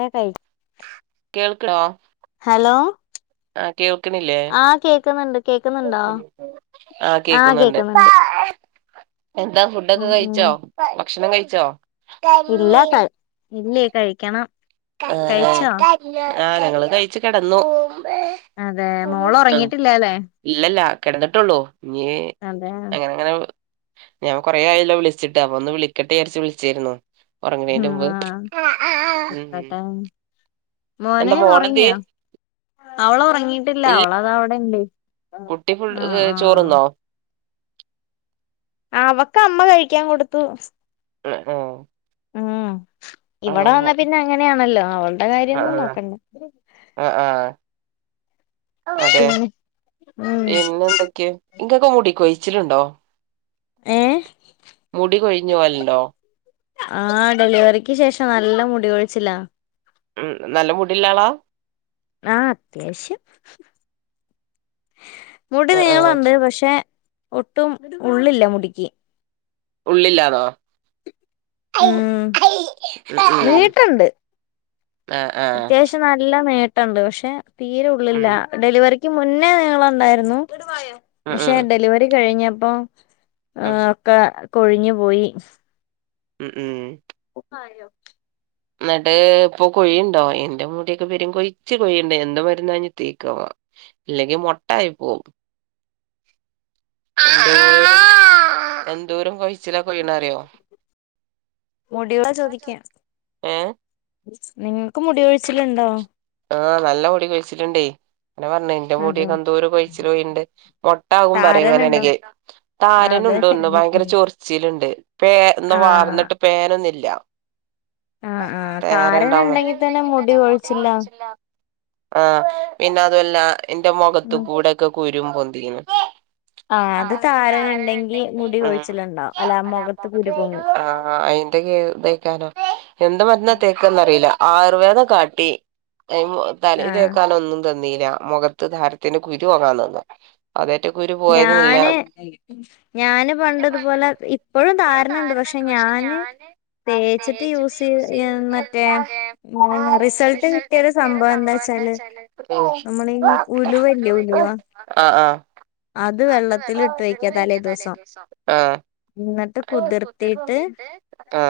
ഏ [unintelligible] ക്ലോ ഹലോ ആ കേൾക്ക്ണില്ലേ ക്ക്ന്ണ്ട് ആ കേക്കുന്നുണ്ട് എന്താ ഫുഡൊക്കെ ഉം ഉം കഴിച്ചോ ഭക്ഷണം കഴിച്ചോ ഇല്ല ക ഇല്ല കഴിക്കണം കഴിച്ചോ ഏഹ് ആ ഞങ്ങള് കഴിച്ചു കെടന്നു അതെ മോള് ഉറങ്ങിട്ടില്ലാലെ കെടന്നിട്ടുള്ളൂ അതെ ഞാൻ കൊറെ ആയല്ലോ വിളിച്ചിട്ട് അപ്പൊ ഒന്ന് വിളിക്കട്ടെ വിയാരിച്ച് വിളിച്ചേരുന്നു ഉറങ്ങണേന്റെ മുമ്പ് മോനേ എന്താ മോളെന്തിയെ ഒറങ്ങിയോ അവളൊറങ്ങിയിട്ടില്ല ഇല്ല അവളതാ അവിടെണ്ട് കുട്ടി ഫുൾ ആ ഹ് ആ ചോറുന്നോ? അവക്ക് അമ്മ കഴിക്കാൻ കൊടുത്തു അ ആ ആ ആ ഇവടെ വന്നാ പിന്നെ അങ്ങനെയാണല്ലോ അവൾടെ കാര്യോന്നും ആ നോക്കണ്ട ആ അതെ പിന്നെ ഉം പിന്നെ എന്തൊക്കെയ ഇങ്ങൊക്കെ മുടി ക്കോയി ച്ചി ലു ണ്ടോ ഏ പോവലുണ്ടോ ആ ഡെലിവറിക്ക് ശേഷം നല്ല മുടി കോഴിച്ചില ഉം നല്ല മുടില്ലാളാ ആ അത്യാശ്യം മുടി ആഹ് ആഹ് നീളണ്ട് പക്ഷെ ഒട്ടും ഉള്ളില്ല മുടിക്ക് ഉള്ളില്ലാന്നോ ഉം ഉം നി ഉം ട്ട ണ്ട് ആഹ് ആഹ് അത്യാവശ്യം നല്ല നി ട്ട ണ്ട് പക്ഷെ തീരെ ഉള്ളില്ല ഡെലിവറി ക്ക് മുന്നേ നിങ്ങളുണ്ടായിരുന്നു ഉം പക്ഷെ ഉം ഡെലിവറി കഴിഞ്ഞ ആ ആ ഉം ഒക്ക കൊഴിഞ്ഞു പോയി ഉം ഉം ഉഹായോ എന്നിട്ട് ഇപ്പൊ കൊഴിയുണ്ടോ എൻന്റെ മുൂടിയൊക്കെ പെരും കൊഴിച്ചു കൊഴിയുന്നുണ്ട് എന്ത മരുന്ന്ഇഞ് തെ ക്ക ഇല്ലെങ്കി മുട്ടായി പോവും എന്തൂരം കൊഴിച്ചില്ല കൊഴീണ അറിയോ മുടളാ ചോദിക്ക ങേ നിങ്ങ നിക്ക് മുടി ഒഴിച്ചിലുണ്ടോ ആ നല്ല മുടി കഴിച്ചിലുണ്ടേ അങ്ങനെ പറഞ്ഞു ഇന്റെ അതോ മൂടിയൊക്കന്തൂര് കൊഴിച്ചിൽ പോയിണ്ട് മൊട്ട ആകും പറയും താരനുണ്ടോ ഇങ്ങനെണക്ക് അതെ താരൻുണ്ട് ഒന്ന് ഭയങ്കര ചൊറച്ചിലിണ്ട് പേ ഒന്ന് വാർന്നിട്ട് പേനൊന്ന ഇല്ല ആ ആ താരൻ ഇണ്ടെങ്കിൽ തന്നെ ഉണ്ടെങ്കിൽ മുടി തന്നെ കൊഴിച്ചിലാ മുടികൊഴിച്ചിലാണ് ആ പിന്നെതല്ല എന്റെ മുഖത്ത് ഉം കൂടെക്കെ കുരു രുംപൊന്തിങ്ങനെ ആഹ് ആ അത് തരാൻ താരനുണ്ടെങ്കി ഇണ്ടെങ്കിൽ മുടി കൊഴിച്ചിലുണ്ടാവും അല്ല മുഖത്ത് മുഖത്തു കുരു പൊങ്ങും [unintelligible] അയിന്റെ കാരോ എന്ത്‌ മരുന്നാ തേക്കാന്നറിയില്ല ആ യുർ വേദം കാട്ടി അയ്മെ തലി ആഹ് തേക്കാൻ ഒന്നും ത നീല മുഖത്ത് ധാരത്തിന് കുരു പോകാൻ തന്നു അതേറ്റ കുരു പോയതുല്ല ഞാന് ഞാന് പണ്ട് ഇതുപോലെ ഇപ്പഴും താരന്ണ്ട് പക്ഷെ ഞാന് തേച്ചിട്ട് യൂസ് ചെയ്യ മറ്റേ റിസൾട്ട് കിട്ടിയ സംഭവം എന്താച്ചാല് നമ്മളീ ഉലുവല്ലേ ഉലുവ ആഹ് ആഹ് അത് വെള്ളത്തിലിട്ട് വെക്ക തലേ ദിവസം ആ എന്നിട്ട് കുതിർത്തിയിട്ട് കുതിർത്തീട്ട് ആ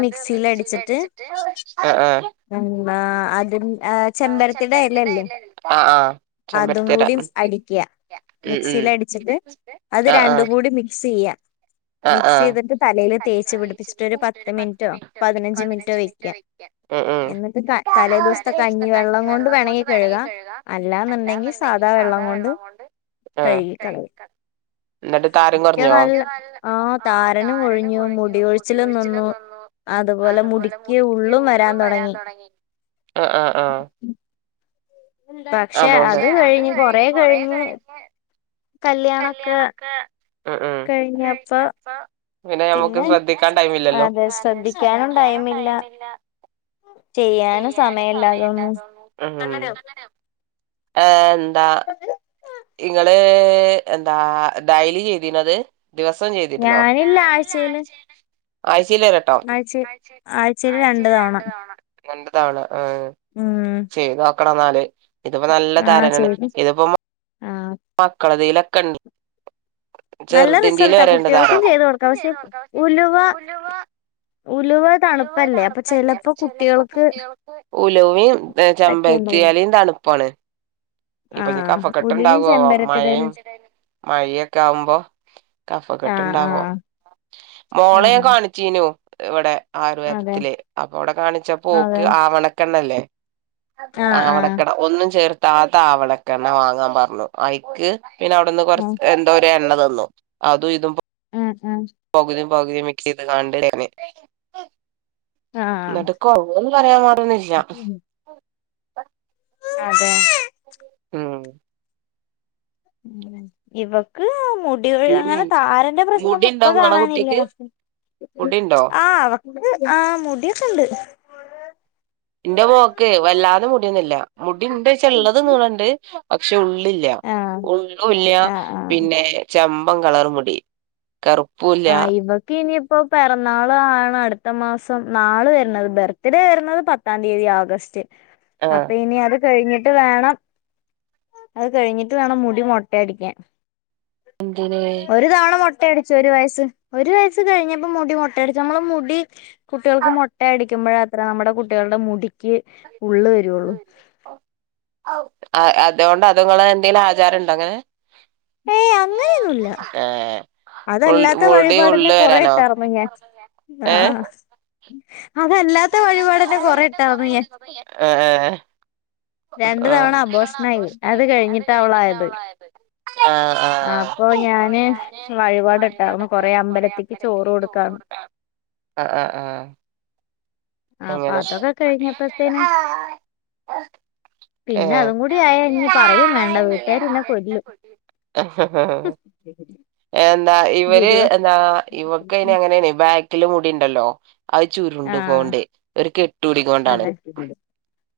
അത് മിക്സീലടിച്ചിട്ട് അ ആഹ് ഉം ആ അത് ആഹ് ചെമ്പരത്തിയുടെ എലല്ലേ ആഹ് ആഹ് അതും ചെമ്പരത്തിയെല കൂടിം അടിക്ക്യ ഉം ഉം മിക്സീലടിച്ചിട്ട് അത് ആഹ് രണ്ടും കൂടി മിക്സ് ചെയ്യ മിക്സ് ചെയ്തിട്ട് തലയില് തേച്ചു പിടിപ്പിച്ചു പത്ത് മിനിറ്റോ പതിനഞ്ച് മിനിറ്റോ വെക്കുക വെക്ക തലേന്നത്തെ കഞ്ഞി വെള്ളം കൊണ്ട് വേണെങ്കി കഴുകാ അല്ലന്നുണ്ടെങ്കിൽ സാധാ വെള്ളം കൊണ്ട് കഴുകിക്കളയും കഴുക ഇന്നട്ട് താരൻ എനിക്ക് കൊർഞ്ഞോ? നല്ല താരനും ഒഴിഞ്ഞുപോവും മുടി കൊഴിച്ച ടികൊഴിച്ചിലും നിന്നു അതുപോലെ മുടിക്ക് ഉള്ളും വരാൻ തുടങ്ങി ആഹ് ആഹ് പക്ഷെ അത് കഴിഞ്ഞ് കൊറേ കഴിഞ്ഞ് കല്യാണൊക്കെ കഴിഞ്ഞപ്പം അ പിന്നെ ഞമ്മുക്ക് ശ്രദ്ധിക്കാൻ ടൈമില്ലല്ലോ അതെ ശ്രദ്ധിക്കാനും ടൈമില്ല ചെയ്യാനും സമയം ഇല്ലാതോന്നും ആം ആം ടാ ഇങ്ങൾ ട ത് എന്താ ഡയ്ലി ചെയ്തീനോത്? ഞാനില്ല ആഴ്ചയില് അയ് ച്ചീലൊരട്ടം ആഴ്ച ആഴ്ചയില് ആഴ്ച്ചീല് രണ്ട്‌ തവണ രണ്ട് തവണ ഊം കടന്നാല് ഇതിപ്പം നല്ല താരനാണ് ഇതിപ്പം ആഹ് മക്കളതീലൊക്കണ്ണി നല്ല റിസൾട്ടാ കുട്ടികൾക്കും ചെയ്ത് കൊടുക്കാം പക്ഷെ ഉലുവ ഉലുവ ഉല്വ തണുപ്പല്ലേ അപ്പൊ തണുപ്പല്ലെ ചിലപ്പോ ചെലപ്പം കുട്ടികൾക്ക് കുട്ട്യാൾക്ക് ഉലുവിം പറ്റിയുണ്ടാവില്ല ചെമ്പരത്തിയെലിം തണു ഒപ്പാണ് ഇപ്പഞ്ഞി ആഹ് കഫക്കെട്ട് ഉലുവയും ഇണ്ടാവാവോ മഴയും ചെമ്പരത്തിടയിലും മഴയൊക്കെ ആകുമ്പം കഫക്കെട്ട് ആഹ് ഇണ്ടാവോ ആഹ് മോളെ ഞാൻ ആഹ് കാണിച്ചീനു ഇവടെ അതെ ആയുർവേദ്ത്തിലെ അപ്പൊ അവിടെ കാണിച്ച പോക്ക് അതെ ആവണക്കെണ്ണല്ലേ? ആഹ് ആഹ് ആവണക്കട ഒന്നും ചേർ താത ആവളക്കെണ്ണ വാങ്ങാൻ പർഞ്ഞു ഐക്ക് പിന്നെ അവിടുന്ന് കൊർ ആഹ് എന്തോ രേണ്ണ ത്ത ന്നു. അതും ഇതും ഉം പോകതിം പകുതി മിക്സെയ്ത്കാണ്ട് [unintelligible] ആഹ് ന്നട്ട് കൊർവ്ന്ന് പറയാൻ മാറ്ന്നില്ല ആഹ് പ അതെ അഹ് ഉം ഇവക്ക് ആർ പിന്നെ മുടികൾങ്ങനെ താരന്റെ പ്രശ്നന്നും മുടിണ്ടോ ഇപ്പ ഇങ്ങളെ കാണാനില്ല. കുട്ടിക്ക് മുടിണ്ടോ ആഹ് ആഹ് മുടിയൊക്കെണ്ട് എന്റെ മോക്ക് വല്ലാതെ മുടിയൊന്നില്ല മുടിണ്ടോയ്ചാ ള്ളത് നീളണ്ട് പക്ഷെ ഉ ല്ലാ ആഹ് ഉള്ളൂല്ല ആഹ് ആഹ് പിന്നെ ചെമ് മ്പൻ കളറ് മുടി കറുപ്പൂല്ല ആഹ് ഇബക്കിനി പ്പോ പിറന്നാളാണ് അടുത്ത മാസം നാള് വരുന്നത് ബർത്ത്ഡേ വരുന്നത് പത്താം തീയതി ആഗസ്റ്റ് ആഹ് അപ്പൊ ഇനി അത് അത് കഴിഞ്ഞിട്ട് വേണം അത് കഴിഞ്ഞിട്ട് വേണം മുടി മൊട്ടയടിക്കാൻ എന്തിന് ഒരു തവണ മൊട്ട ട്ടടച്ച് ഒരു വയസ് സ് ഒരു വയസ് കഴിഞ്ഞപ്പോ മുടി മൊട്ടയടിച്ച് നമ്മൾ മുടി കുട്ടികൾക്ക് മൊട്ടയടി ടിക്കുമ്പയാത്രാ നമ്മുടെ കുട്ടികളുടെ മുടിക്ക് ഉള്ള് വരുള്ളൂ ആ അതുകൊണ്ട് അതുങ്ങളെ എന്തെങ്കിലും ആ ചാരം ഉണ്ടോ അങ്ങനെ ഏയ് അങ്ങനെയൊന്നുല്ല ഏഹ് മുൾ അതല്ലാത്ത മുടി വഴിപാടന്നെ ഉള്ള് കൊറെ വരാനോ ഇട്ടാർന്നു ഞാൻ ആ [inaudible] ഞാൻ ഏ ഹ് രണ്ട് തവണ അബോഷൻ ആയി അത് കഴിഞ്ഞിട്ട അവളായത് അപ്പൊ ഞാന് വഴിപാടിട്ടാർന്നു വഴിപാട്ട്ടാർന്നു കൊറെ അമ്പലത്തിക്ക് അമ്പലത്തിലേക്ക് ചോറ് കൊടുക്കാന്ന് കൊടുക്ക അപ്പൊ അങ്ങനെ അതൊക്കെ കഴിഞ്ഞപ്പത്തേനും അ പിന്നെ അതും കൂടി ആയാ ഇനി പറയും വേണ്ട വീട്ടുകാര് ഇന്നെ കൊല്ലും എന്താ ഇവര് ഗുരുവാ എന്താ ഇവൾക്ക് അങ്ങനെയാണ് മുടി ഇണ്ടല്ലോ അത് ചുരുണ്ട് ആഹ് കൊണ്ടേ ഒരു കെട്ടൂടികോണ്ടാണ് അതെ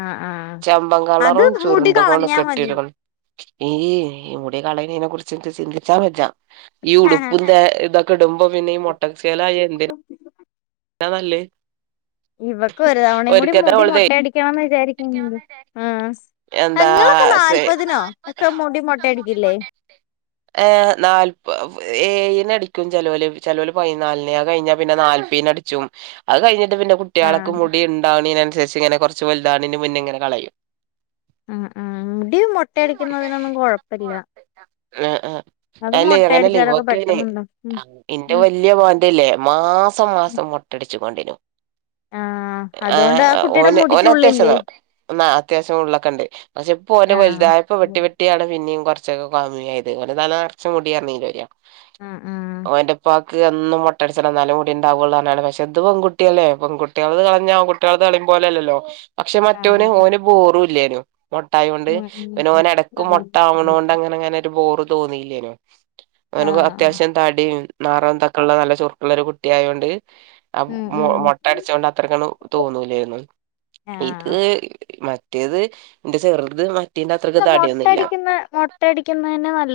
ആഹ് ആഹ് ചമ്പം അത് കളറും മുടി ചുരുണ്ട കൊണ്ട് കളഞ്ഞാ മതി കെട്ടിട ഈ ഇവിടെ കളയണേനെ കുറിച്ച് ചിന്തിച്ചാൽ ഈ ഉടുപ്പിന്ത ഇതൊക്കെ ഇടുമ്പോ പിന്നെ ഈ മൊട്ടച്ചിയേൾ ആയ എന്തിന - ഇതാ നല്ലേ ഇവക്ക് ഒരു തവണയും കൂടി ഒരിക്കത്തെ മുടി ഓളതെ മുട്ടയടിക്കണംന്ന് വിചാരിക്കണിണ്ട് എന്താ ഇങ്ങളൊക്കെ സെ നാല്പതിനോ ഒക്കെ മുടി മൊട്ടയടിക്കില്ലേ ഏ നാല്പ ഏഴിന് അടിക്കും ചേലോല് പയ്നാലിന് അത് കയിഞ്ഞ നാൽപ്പതിന് ജും അത് കഴിഞ്ഞിട്ട് പിന്നെ കുട്ടികൾക്ക് ആഹ് മുടി ഉണ്ടാവണനേനുസരിച്ച് ഇങ്ങനെ കൊറച്ച് വലുതാവണേന് മുന്നെ ഇങ്ങനെ കളയും ആഹ് ആഹ് മുടി മൊട്ടയടിക്കുന്നതിനൊന്നും കൊഴപ്പില്ല ആ ആ അത് അല്ലേ അങ്ങനെയല്ലേ മൊട്ടയടിച്ചാലൊക്കെ ഇവക്ക് അതിൻ പെട്ടെന്നുണ്ടാവും ഉം ഇന്റെ ഉം വല്ല്യ മോന്റെല്ലേ മാസം മാസം മൊട്ട അടിച്ച് കൊണ്ടിനു ആഹ് ആ അതുകൊണ്ട് കുട്ടിയുടെ ഓന് ഓന് അത്യാവശ്യം മുടിക്കുള്ളില്ലേ അത്യാവശ്യം ഉള്ളൊക്കെ ഉണ്ട് പക്ഷെ ഇപ്പ ഓന് ആഹ് വലുതായപ്പോ വെട്ടി വെട്ടിയാണ് പിന്നെയും കുറച്ച് കൊറച്ചൊക്കെ കമ്മിയായത് അല്ലെങ്കിൽ തല നറച്ച് മുടി ആയിർന്ന് ആഹ് ആഹ് ഓന്റെപ്പ ക്ക് അന്നും മൊട്ടടിച്ചണം ഇന്നാലെ മുടി ഉണ്ടാവുള്ളു പിന്നെത്തെ പെൺകുട്ടിയല്ലേ പെൺുട്ടികളത് കളഞ്ഞ ആൺകുട്ടികളത് കളയും പോലല്ലല്ലോ പക്ഷെ അതെ മറ്റോന് ഓന് ബോറുല്ലേനു മൊട്ടായ കൊണ്ട് ഉം പിന്നെ ഓൻ എടക്ക് ഉം മൊട്ടാവണോണ്ട് അങ്ങനെ അങ്ങനെ ഒരു ബോർ തോന്നിയില്ലേനു അവൻ ആഹ് അത്യാവശ്യം തടീം നറോം തക്കള്ള നല്ല ചുറുക്കുള്ള ഒരു കുട്ടി ആയോണ്ട് ആ ഉം ഉം മൊട്ട അടച്ചുകൊണ്ട് അത്രക്കൊന്നും തോന്നുലാരുന്നു ഇത് ആഹ് മ റ്റേത് എന്റെ ചെറ്ത് മ ഇ മൊട്ടടിക്കുന്ന മൊട്ടടിക്കുന്നന്നെ [unintelligible]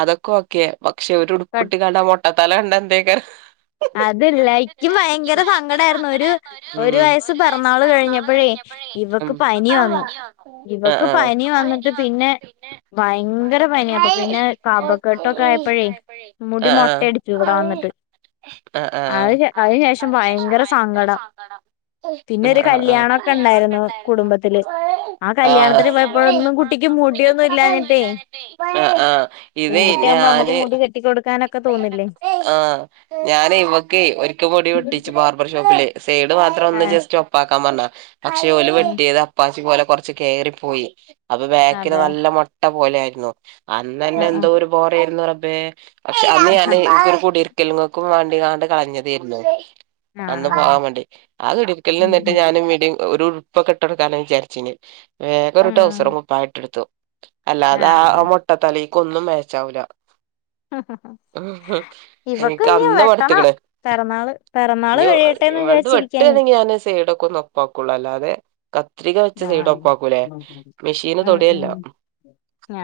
അതൊക്കെ ഓക്കേ പക്ഷെ ഒരു കട് ഉടുപ്പിട്ട് കണ്ട മുട്ടത്തല കണ്ട ന്തേക്ക അതല്ല എിക്കും ഭയങ്കര സങ്കടമായിരുന്നു ഒരു ഒരു ഉം വയസ് പിറന്നാൾ കഴിഞ്ഞപ്പോഴേ ഉം ഇവക്ക് പനി വന്നു ആഹ് ഇവക്ക് പനി വന്നിട്ട് പിന്നെ ഭയങ്കര പനി അപ്പൊ പിന്നെ കപക്കെട്ടൊക്കെ ആയപ്പോഴേ മുടി മൊട്ടയടിച്ചു ഇവിടെ വന്നിട്ട് അ അ അതിന് ശേ അതിന് ശേഷം ഭയങ്കര സങ്കടം പിന്നെ ഒരു കല്യാണൊക്കെ ഉണ്ടായിരുന്നു കല്യാണൊക്കെണ്ടായിരുന്നു കുടുംബത്തില് ആ അ അ കല്യാണത്തിന് കല്യാണത്തിന് പോയപ്പോഴൊന്നും പോയപ്പോഴൊന്നും കുട്ടിക്ക് മുടിയൊന്നും ഇല്ലാഞ്ഞിട്ടേ മുടിയൊന്നുല്ലാഞ്ഞിട്ടെ ആ ആ ഇത് പെൺകുട്ടിയാകുമ്പോ നമുക്ക് ഞാന് മുടി കെട്ടി കൊടുക്കാനൊക്കെ തോന്നില്ലേ ആ ഞാന് ഇവക്കെ ഒരിക്കെ മുടി വെട്ടിച്ചു ബാർബർ ഷോപ്പില് സേടെ മാ ഒന്ന് ആഹ് ജസ്റ്റ്‌ ഒപ്പാക്കാൻ പറ [unintelligible] പക്ഷെഓല് ഉം വെട്ടിയത് അപ്പാസി പോലെ കൊറച്ച് കേറി പോയി അപ്പ ബാ ക്കിൽ അതെ നല്ല മൊ പോലെ ആയിരുന്നു അന്ന് തന്നെ എന്തോ ആഹ് ഒരു ബോറയിരുന്നു റ പേ പക്ഷെ അന്ന്ഞാൻ ക്ക്‌ ഒരു കൂടീര്കൽങ്‌ ക്കും വാണ്ടിങ്ങാണ്ട് കളഞ്ഞതരുന്നു ആഹ് അന്ന് ആഹ് പോവാൻ വേണ്ടി ആ കുടിട്ക്കൽന്ന്നിട്ട് ഉം ഞാന് [unintelligible] ഒരുർ ഇപ്പം കെട്ടൊട്ക്കാന വിചാരിച്ചിനെ വേഗം ഒരു ട്രൗസറും കുപ്പായ ടുത്തു അല്ലാതെ ആ ആഹ് മൊട്ടത്തലി ക്കൊന്നും മേച്ചാവൂല ആഹാ ഇവക്ക് എനിക്ക് ഇനി അന്ന് വെട്ടണം മടുത്തുക്ക്ണ് പിറന്നാള് പിറന്നാള് ഇനി കഴിയട്ടെന്ന് ഇവളത് വിചാരിച്ചിരിക്കാ വെട്ടണെങ്കി ഞാന് സൈഡൊക്കെന്ന് ഒപ്പാക്കുള്ളൂ അല്ലാതെ കത്രിക വെച്ച് സൈഡ ഞാൻ ഒപ്പാക്കൂലേ മെഷീന് ആഹ് ഉം ഉം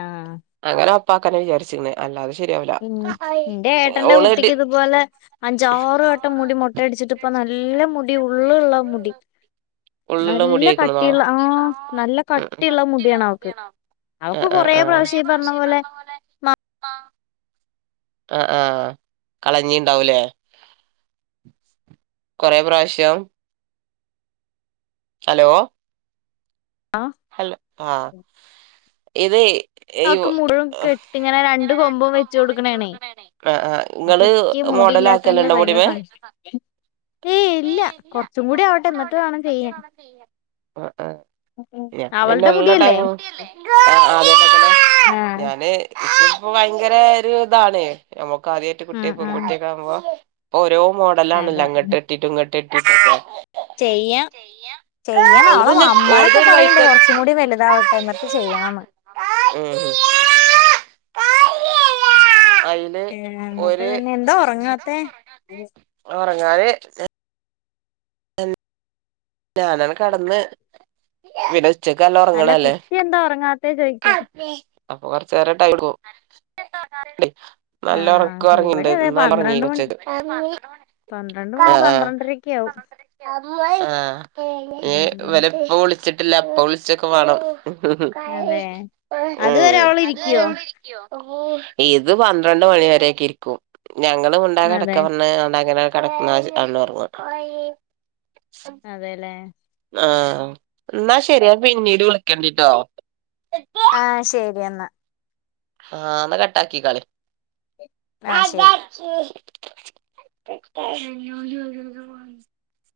ആഹ് അങ്ങനെ ഒപ്പാക്കാന വിചാരിച്ചിക്ക്ണെ അല്ലാതെ ശരിയാവൂല ഉം ന്റെ ഏട്ടന്റെ ഓള് ഡി കുട്ടിക്ക് ഇതുപോലെ അഞ്ചാറ് വട്ടം മുടി മൊട്ടയടിച്ചിട്ട് ഇപ്പ നല്ല മുടി ഉള്ളള്ള മുടി ഉള്ളിള്ള നല്ല മുടിയായിക്കണതോ കട്ടിയുള്ള ആഹ നല്ല കട്ടിയുള്ള മുടിയാണ് അവക്ക് ഹുദേണോ ആഹ് ആഹ് ആഹ് [unintelligible] കൊറേ പ്രാവശ്യായി പറഞ്ഞ പോലെ ആ ആ കളഞ്ഞീണ്ടാവൂലേ കൊറേ പ്രാവശ്യം ഹലോ ആഹ് ഹലോ ആ ഇത് ഈ ആക്ക് മുഴുവൻ കെട്ടി ഇങ്ങനെ രണ്ട് വെച്ച് കൊമ്പും വച്ച് കൊടുക്കണേണേ കൊടുക്കലാണ് ആ ആ ഇങ്ങള് അപ്പക്ക് മുടിയില്ലാത്തന്റെ മോഡലാക്കല്ണ്ട ഭയങ്കര മുടിമേ സങ്കടം ഏയ് ഏ ഇല്ല കൊറച്ചും കൂടി കുറച്ചുട് എന്നിട്ട് ആവട്ടെ വേണം ചെയ്യാൻ ആ ആ ഞക്ക് അവളുടെ പിന്നെള്ള മുടിയല്ലേ ടൈം അതെ ഞാന് അപ്പൊ ഭയങ്കര ഒരു ഇതാണ് നമുക്ക് ആദ്യ ആയിട്ട് കുട്ടിയെ ഉം ഉം പെൺകുട്ടിയൊക്കാകുമ്പോ ഓരോ മോടലാണല്ലോ അതെ അങ്ങട്ടെട്ടിട്ട് ഇങ്ങട്ട് ട്ടെട്ടിട്ടൊക്കെ ചെയ്യാം ചെയ്യണോള ഓളത് ഓളത് മാമമാരൊക്കെ ഒരു പറയ ണ്ട് വൈക്ക് കൊറച്ചും കൂടി വലുതാവട്ടെ എന്നിട്ട് ചെയ്യാണെന്ന് ഉം അയില് ഏ എന്നട്ട് ഒരു പിന്നെ എന്താ ഉറങ്ങാത്തെ ഉറങ്ങാന് ഞാനാണ് കടന്ന് അല്ല കുട്ടി എന്താ ഉറങ്ങാത്തെ ചോദിക്കാ അപ്പൊ കൊറച്ച് നേരം ടൈമ് എടുക്കും നല്ല ഒറക്കൊ ആഹ് ഒറങ്ങിണ്ട് ഇവിടെ അതെ ന്നാല പന്ത്രണ്ട് ഒറങ്ങീണ് മണി ഉച്ചക്ക് പന്ത്രണ്ട് ആ ആ മണി ആ പന്ത്രണ്ടരൊക്കെ ആവും ഏഹ് ഉം ഇവലെ ഇപ്പോ വിളിച്ച വിട്ടില്ലപ്പോവിളിച്ചൊക്കെ വേണം ഉം അതെ ഉം അതുവരെ അവള് അതുവരെ ഇരിക്കുവോ അവൾ ഇരുകുവോ ഇത് പന്ത്രണ്ട് മണിവരേക്ക ഇരിക്കും ഞങ്ങളും ഉണ്ടാക അതെ കടക്ക പറണ്ടാങ്ങന [unintelligible] കിടക്കുന്ന നല്ലോർങ്ങട്ട അതേല്ലെ ആ എന്നാ ശരിയാ പിന്നീട് വിളിക്കണ്ടിട്ടോ ആ ശരി എന്നാ ആ എന്ന കട്ടാക്കി ക്കാളി ആഹ് ശരി [inaudible]